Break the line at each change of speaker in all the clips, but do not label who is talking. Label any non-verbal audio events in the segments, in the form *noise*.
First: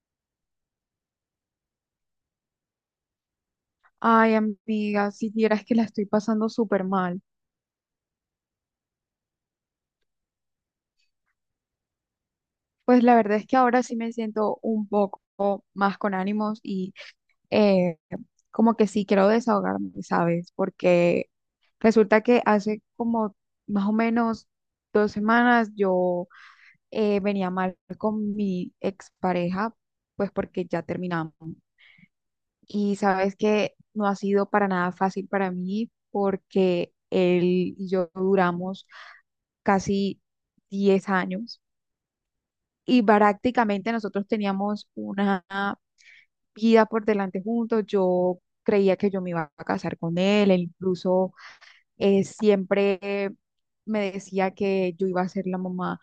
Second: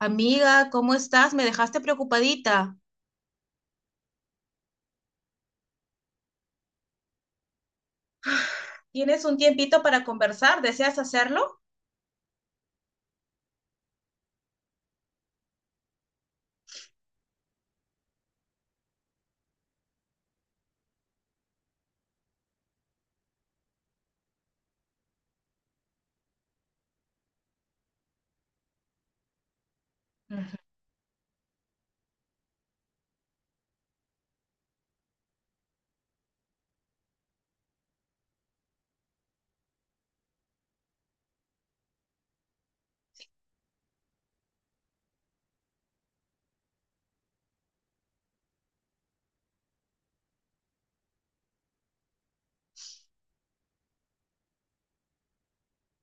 Amiga, ¿cómo estás? Me dejaste preocupadita.
Ay, amiga, si vieras que la estoy pasando súper mal.
¿Tienes un tiempito para conversar? ¿Deseas hacerlo?
Pues la verdad es que ahora sí me siento un poco más con ánimos y eh, como que sí quiero desahogarme, ¿sabes? Porque resulta que hace como más o menos 2 semanas yo venía mal con mi expareja, pues
Ujú.
porque ya terminamos. Y sabes que no ha sido para nada fácil para mí porque él y yo duramos casi 10 años y prácticamente nosotros teníamos una vida por delante juntos. Yo creía que yo me iba a casar con él, él incluso siempre me decía que yo iba a ser la mamá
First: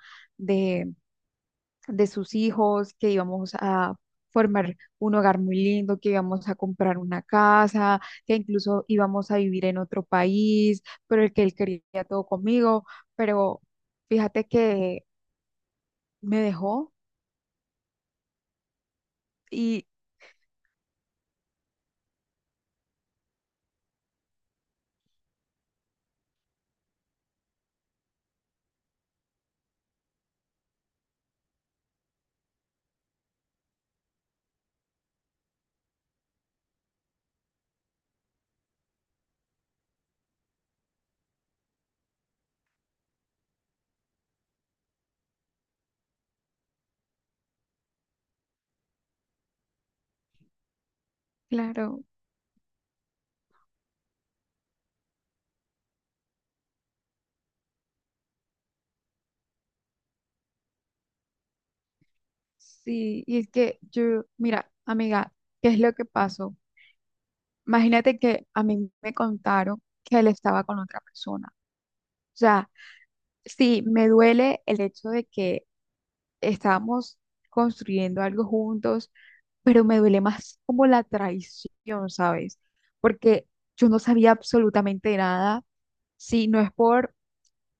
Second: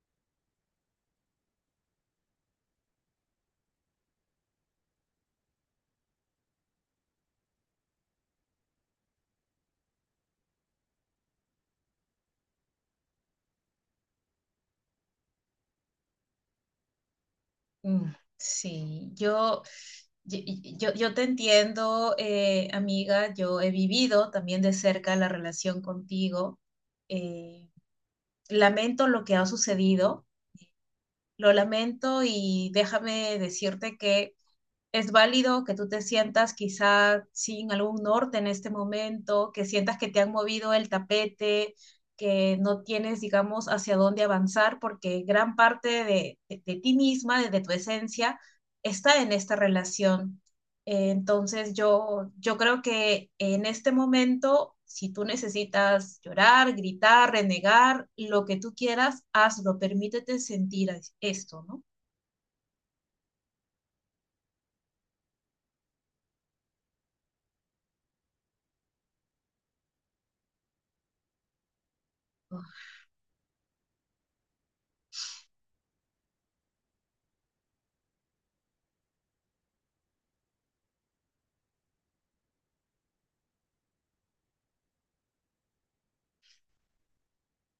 de sus hijos, que íbamos a formar un hogar muy lindo, que íbamos a comprar una casa, que incluso íbamos a vivir en otro país, pero el que él quería todo conmigo, pero fíjate que me dejó
Mm, sí,
y
yo, yo te entiendo, amiga. Yo he vivido también de cerca la relación contigo. Eh, Lamento lo que ha sucedido, lo lamento, y déjame decirte que es válido que tú te sientas quizá sin algún norte en este momento, que sientas que te han movido el tapete, que no tienes, digamos, hacia dónde avanzar, porque gran parte de ti misma, de tu esencia, está en esta relación. Entonces
claro,
yo creo que en este momento, si tú necesitas llorar, gritar, renegar, lo que tú quieras, hazlo. Permítete sentir esto, ¿no?
sí, y es que yo, mira, amiga, ¿qué es lo que pasó? Imagínate que a mí me contaron que él estaba con otra persona. O sea, sí, me duele el hecho de que estábamos construyendo algo juntos, pero me duele más como la traición, ¿sabes? Porque yo no sabía absolutamente nada. Si no es por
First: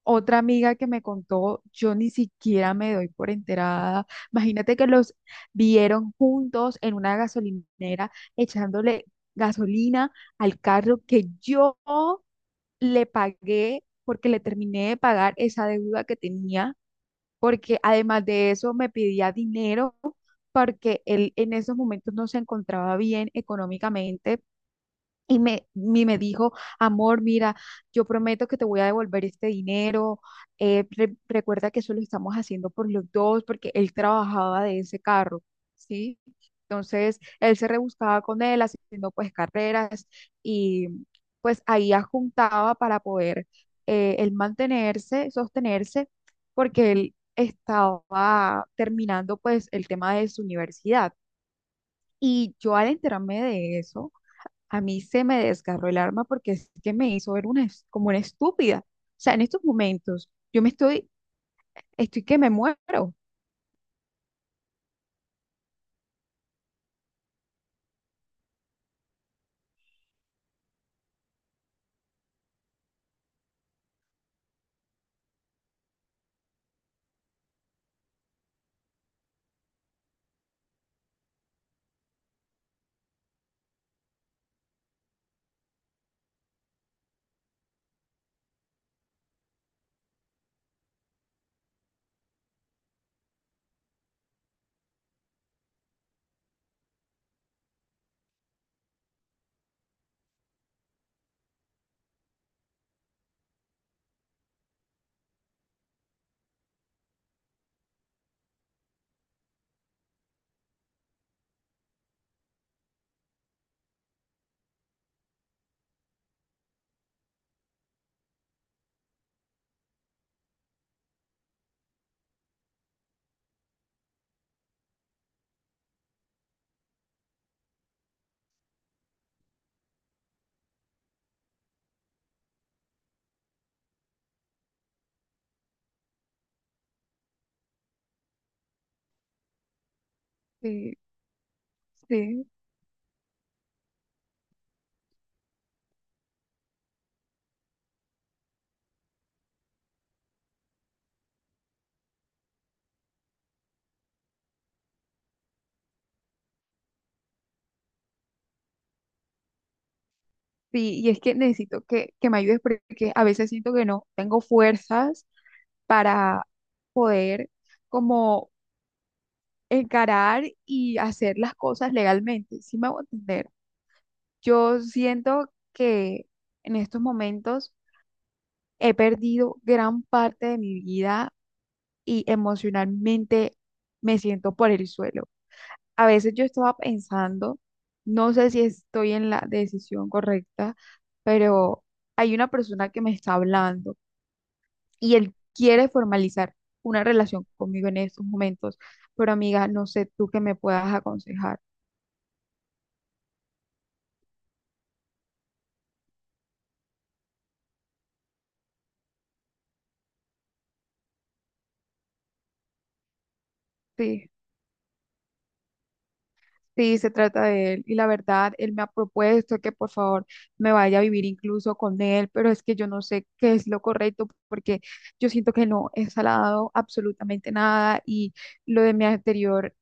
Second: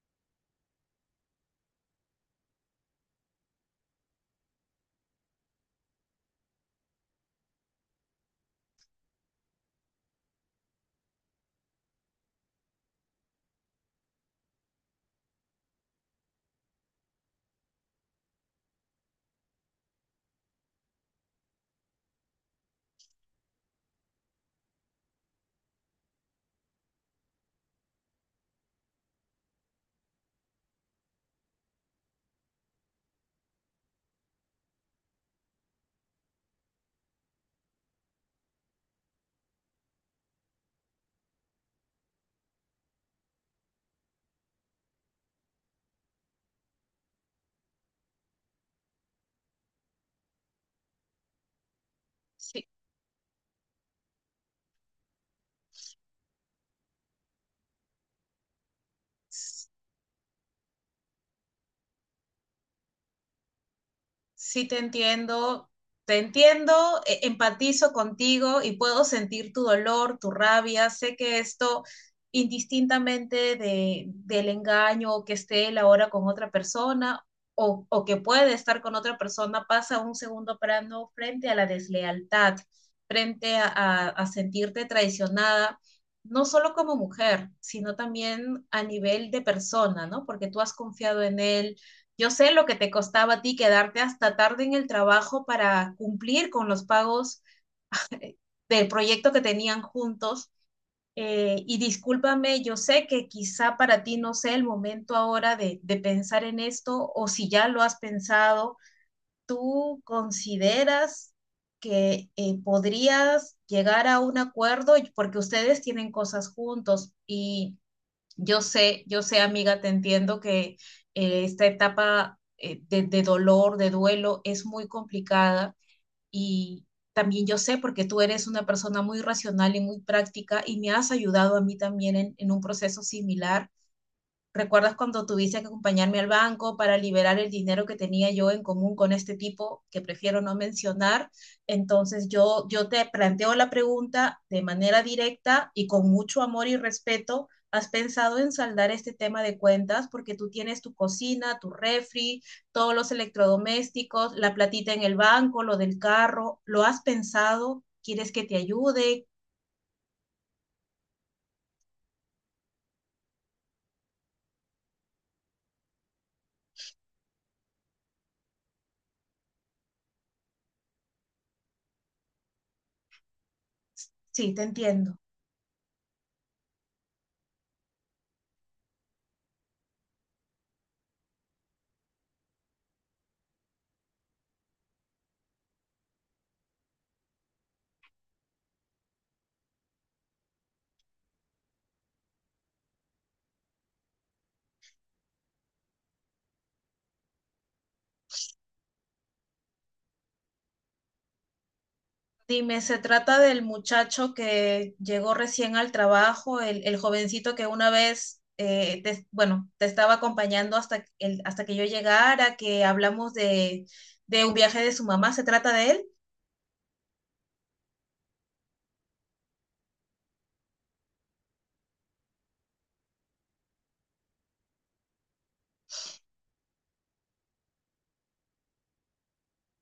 otra amiga que me contó, yo ni siquiera me doy por enterada. Imagínate que los vieron juntos en una gasolinera echándole gasolina al carro que yo le pagué porque le terminé de pagar esa deuda que tenía porque además de eso me pedía dinero porque él en esos momentos no se encontraba bien económicamente y me dijo, amor, mira, yo prometo que te voy a devolver este dinero. Recuerda que eso lo estamos haciendo por los dos, porque él trabajaba de ese carro, ¿sí? Entonces, él se rebuscaba con él, haciendo pues carreras y pues ahí juntaba para poder él mantenerse, sostenerse, porque él estaba terminando pues el tema de su universidad. Y
Sí,
yo al enterarme de eso, a mí se me desgarró el arma porque es que me hizo ver una, como una estúpida. O sea, en estos momentos estoy que me muero.
Sí, te entiendo, empatizo contigo y puedo sentir tu dolor, tu rabia. Sé que esto, indistintamente de, del engaño, o que esté él ahora con otra persona, o que puede estar con otra persona, pasa a un segundo plano frente a la deslealtad, frente a a sentirte traicionada, no solo como mujer, sino también a nivel de persona, ¿no? Porque tú has confiado en él. Yo sé lo que te costaba a ti quedarte hasta tarde en el trabajo para cumplir con los pagos del proyecto que tenían juntos. Y discúlpame, yo sé que quizá para ti no sea el momento ahora de pensar en esto, o si ya lo has pensado, ¿tú consideras que podrías llegar a un acuerdo porque ustedes tienen cosas juntos? Y yo sé, amiga, te entiendo que esta etapa, de dolor, de duelo, es muy complicada. Y también yo sé, porque tú eres una persona muy racional y muy práctica, y me has ayudado a mí también en un proceso similar. ¿Recuerdas cuando tuviste que acompañarme al banco para liberar el dinero que tenía yo en común con este tipo que prefiero no
Sí,
mencionar? Entonces
sí,
yo te planteo la pregunta de manera directa y con mucho amor y respeto. ¿Has pensado en saldar este tema de cuentas? Porque tú tienes tu cocina, tu refri, todos los electrodomésticos, la platita en el banco, lo del carro. ¿Lo has pensado? ¿Quieres que te ayude?
sí, y es que necesito que me ayudes porque a veces siento que no tengo fuerzas para poder como encarar y hacer las cosas legalmente. Sí me hago entender.
Sí, te
Yo
entiendo.
siento que en estos momentos he perdido gran parte de mi vida y emocionalmente me siento por el suelo. A veces yo estaba pensando, no sé si estoy en la decisión correcta, pero hay una persona que me está hablando y él quiere formalizar una relación conmigo en estos momentos, pero amiga, no sé tú qué me puedas aconsejar.
Dime, ¿se trata del muchacho que llegó recién al trabajo, el jovencito que una vez, bueno, te estaba acompañando hasta, el, hasta que yo llegara, que hablamos
Sí.
de un viaje de su mamá? ¿Se trata de él?
Sí, se trata de él y la verdad, él me ha propuesto que por favor me vaya a vivir incluso con él, pero es que yo no sé qué es lo correcto porque yo siento que no he salado absolutamente nada y lo de mi anterior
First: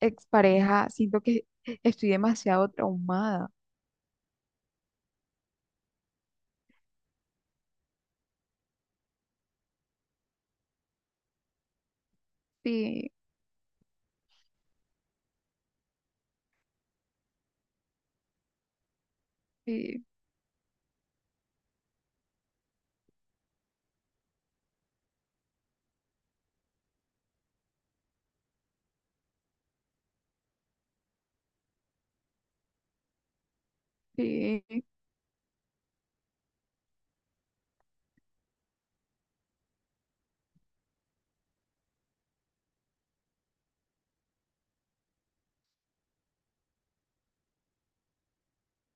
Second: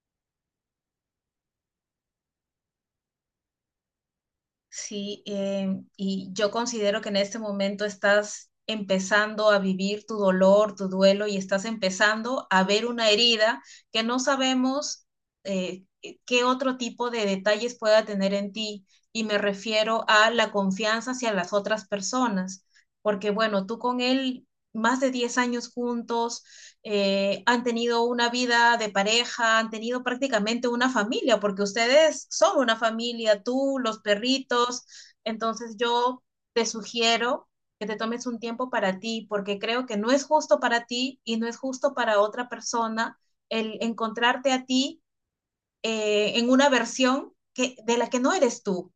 expareja, siento que estoy demasiado traumada.
Sí, y yo considero que en este momento estás empezando a vivir tu dolor, tu duelo, y estás empezando a ver una
Sí,
herida que no sabemos qué otro tipo de detalles pueda tener en ti. Y me refiero
sí,
a la confianza hacia las otras personas, porque bueno, tú con él más de 10 años juntos, han tenido una vida de pareja, han tenido prácticamente una familia, porque ustedes son una familia, tú, los
sí,
perritos. Entonces yo te sugiero que te tomes un tiempo para ti, porque creo que no es justo para ti y no es justo para otra persona el encontrarte a ti en una versión que, de la que no eres tú,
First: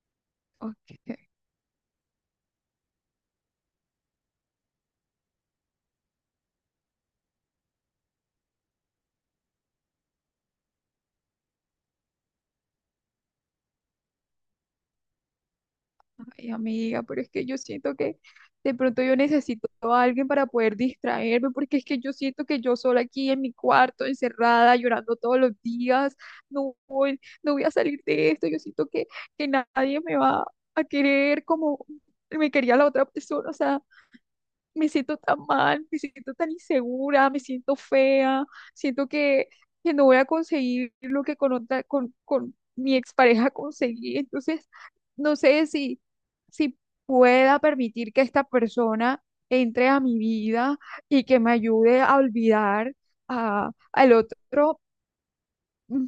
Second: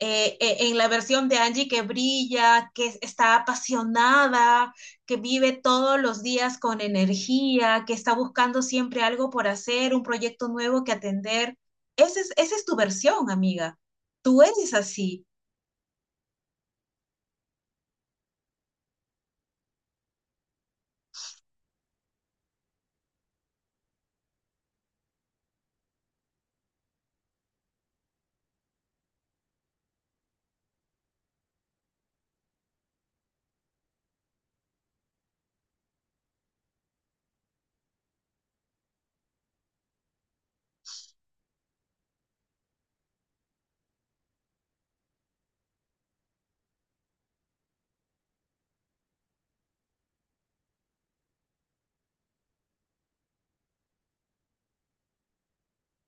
en la versión
ok.
de Angie que brilla, que está apasionada, que vive todos los días con energía, que está buscando siempre algo por hacer, un proyecto nuevo que atender. Ese es, esa es tu versión, amiga. Tú eres así.
Ay, amiga, pero es que yo siento que de pronto yo necesito a alguien para poder distraerme, porque es que yo siento que yo sola aquí en mi cuarto, encerrada, llorando todos los días, no voy a salir de esto. Yo siento que nadie me va a querer como me quería la otra persona. O sea, me siento tan mal, me siento tan insegura, me siento fea, siento que no voy a conseguir lo que con otra, con mi expareja *laughs* conseguí. Entonces, no sé si pueda permitir que esta persona entre a mi vida y que me ayude a olvidar al otro mm,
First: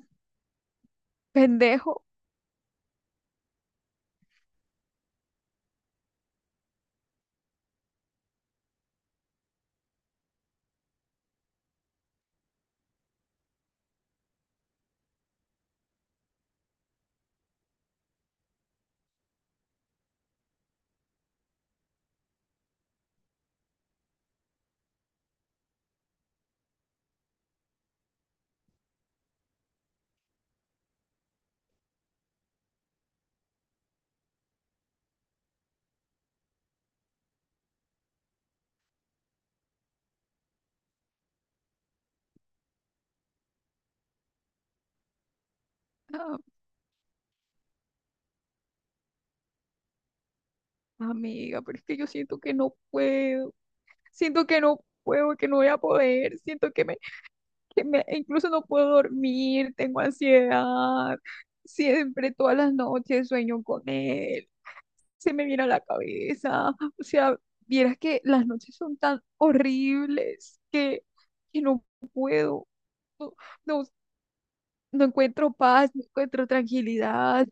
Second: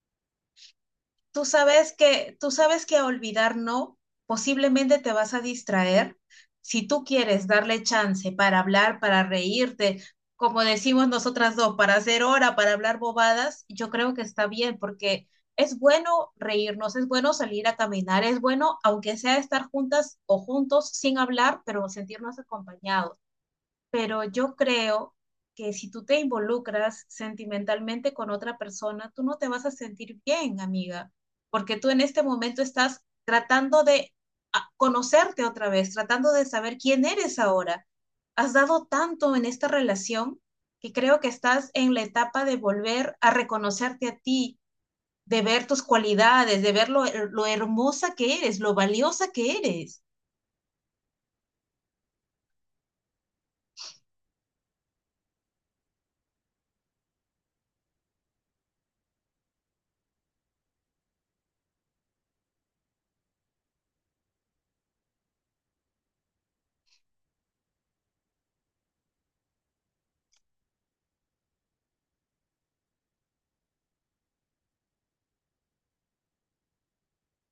Tú sabes
pendejo.
que, tú sabes que a olvidar no, posiblemente te vas a distraer. Si tú quieres darle chance para hablar, para reírte, como decimos nosotras dos, para hacer hora, para hablar bobadas, yo creo que está bien, porque es bueno reírnos, es bueno salir a caminar, es bueno, aunque sea estar juntas o juntos sin hablar, pero sentirnos acompañados. Pero yo creo que si tú te involucras sentimentalmente con otra persona, tú no te vas a sentir bien, amiga, porque tú en este momento estás tratando de conocerte otra vez, tratando de saber quién eres ahora. Has dado tanto en esta relación que creo que estás en la etapa de volver a reconocerte a ti, de ver tus
Ah,
cualidades, de ver lo hermosa que eres, lo valiosa que eres.
amiga, pero es que yo siento que no puedo, siento que no puedo, que no voy a poder, siento que me, incluso no puedo dormir, tengo ansiedad, siempre todas las noches sueño con él, se me viene a la cabeza, o sea, vieras que las noches son tan horribles que no puedo, no, no, no encuentro paz, no encuentro tranquilidad,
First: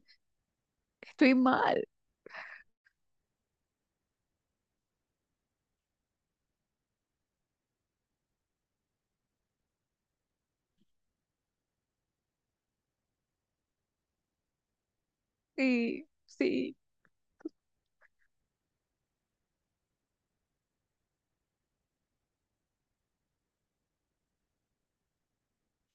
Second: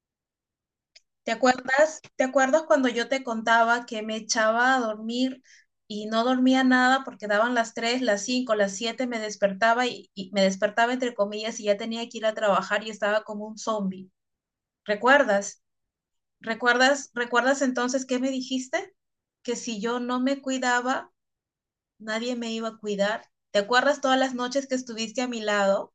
estoy mal,
Te acuerdas cuando yo te contaba que me echaba a dormir y no dormía nada porque daban las 3, las 5, las 7 me despertaba y me despertaba entre comillas, y ya tenía que ir a trabajar y estaba como un zombie? ¿Recuerdas?
sí, sí.
¿Recuerdas, recuerdas entonces qué me dijiste? Que si yo no me cuidaba, nadie me iba a cuidar. ¿Te acuerdas todas las noches que estuviste a mi lado?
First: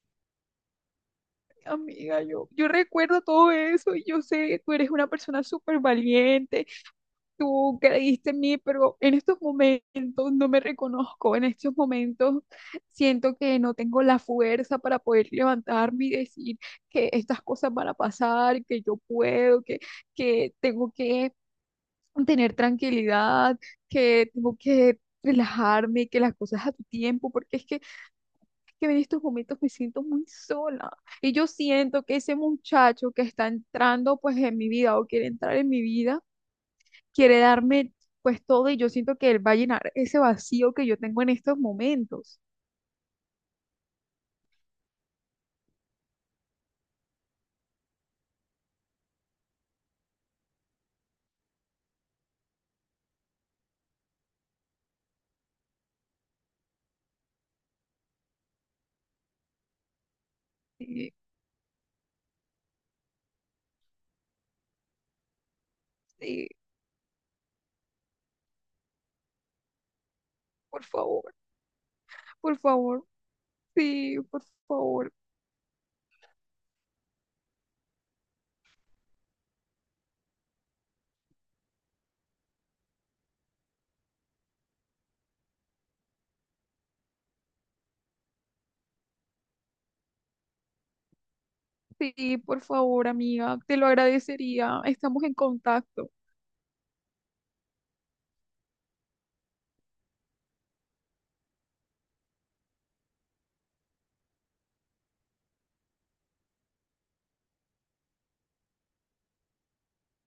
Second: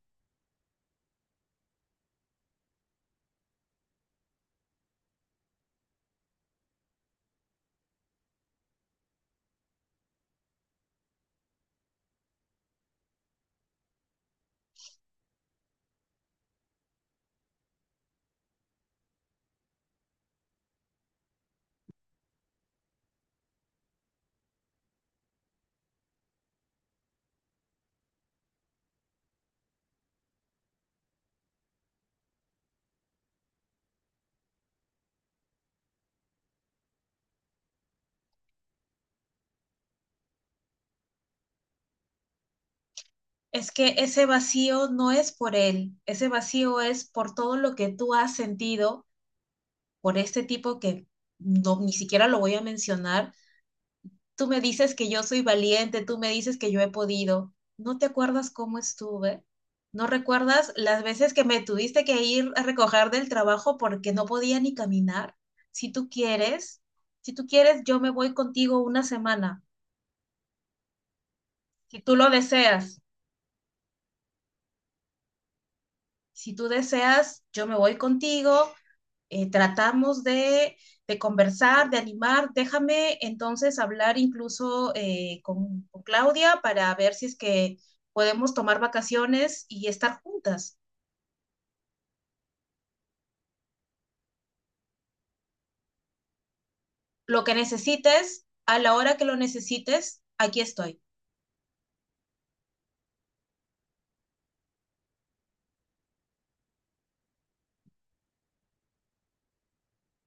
Amiga, yo recuerdo todo eso y yo sé que tú eres una persona súper valiente, tú creíste en mí, pero en estos momentos no me reconozco, en estos momentos siento que no tengo la fuerza para poder levantarme y decir que estas cosas van a pasar, que yo puedo, que tengo que tener tranquilidad, que tengo que relajarme, que las cosas a tu tiempo, porque es que en estos momentos me siento muy sola y yo siento que ese muchacho que está entrando pues en mi vida o quiere entrar en mi vida, quiere darme pues todo y yo siento que él va a llenar ese vacío que yo tengo en estos momentos.
Es que ese vacío no es por él, ese vacío es por todo lo que tú has sentido por este tipo que no, ni siquiera lo voy a mencionar. Tú me dices que yo soy valiente, tú me dices que yo he podido. ¿No te acuerdas cómo estuve? ¿No recuerdas las
Sí,
veces que me tuviste que ir a recoger del trabajo porque no podía ni caminar? Si tú
sí,
quieres, si tú quieres, yo me voy contigo una semana.
por favor,
Si tú lo
por
deseas,
favor, sí, por favor,
si tú deseas, yo me voy contigo. Tratamos de conversar, de animar. Déjame entonces hablar, incluso con Claudia, para ver si es que podemos tomar vacaciones y estar juntas.
sí, por favor, amiga, te lo agradecería. Estamos en contacto.
Lo que necesites, a la hora que lo necesites, aquí estoy.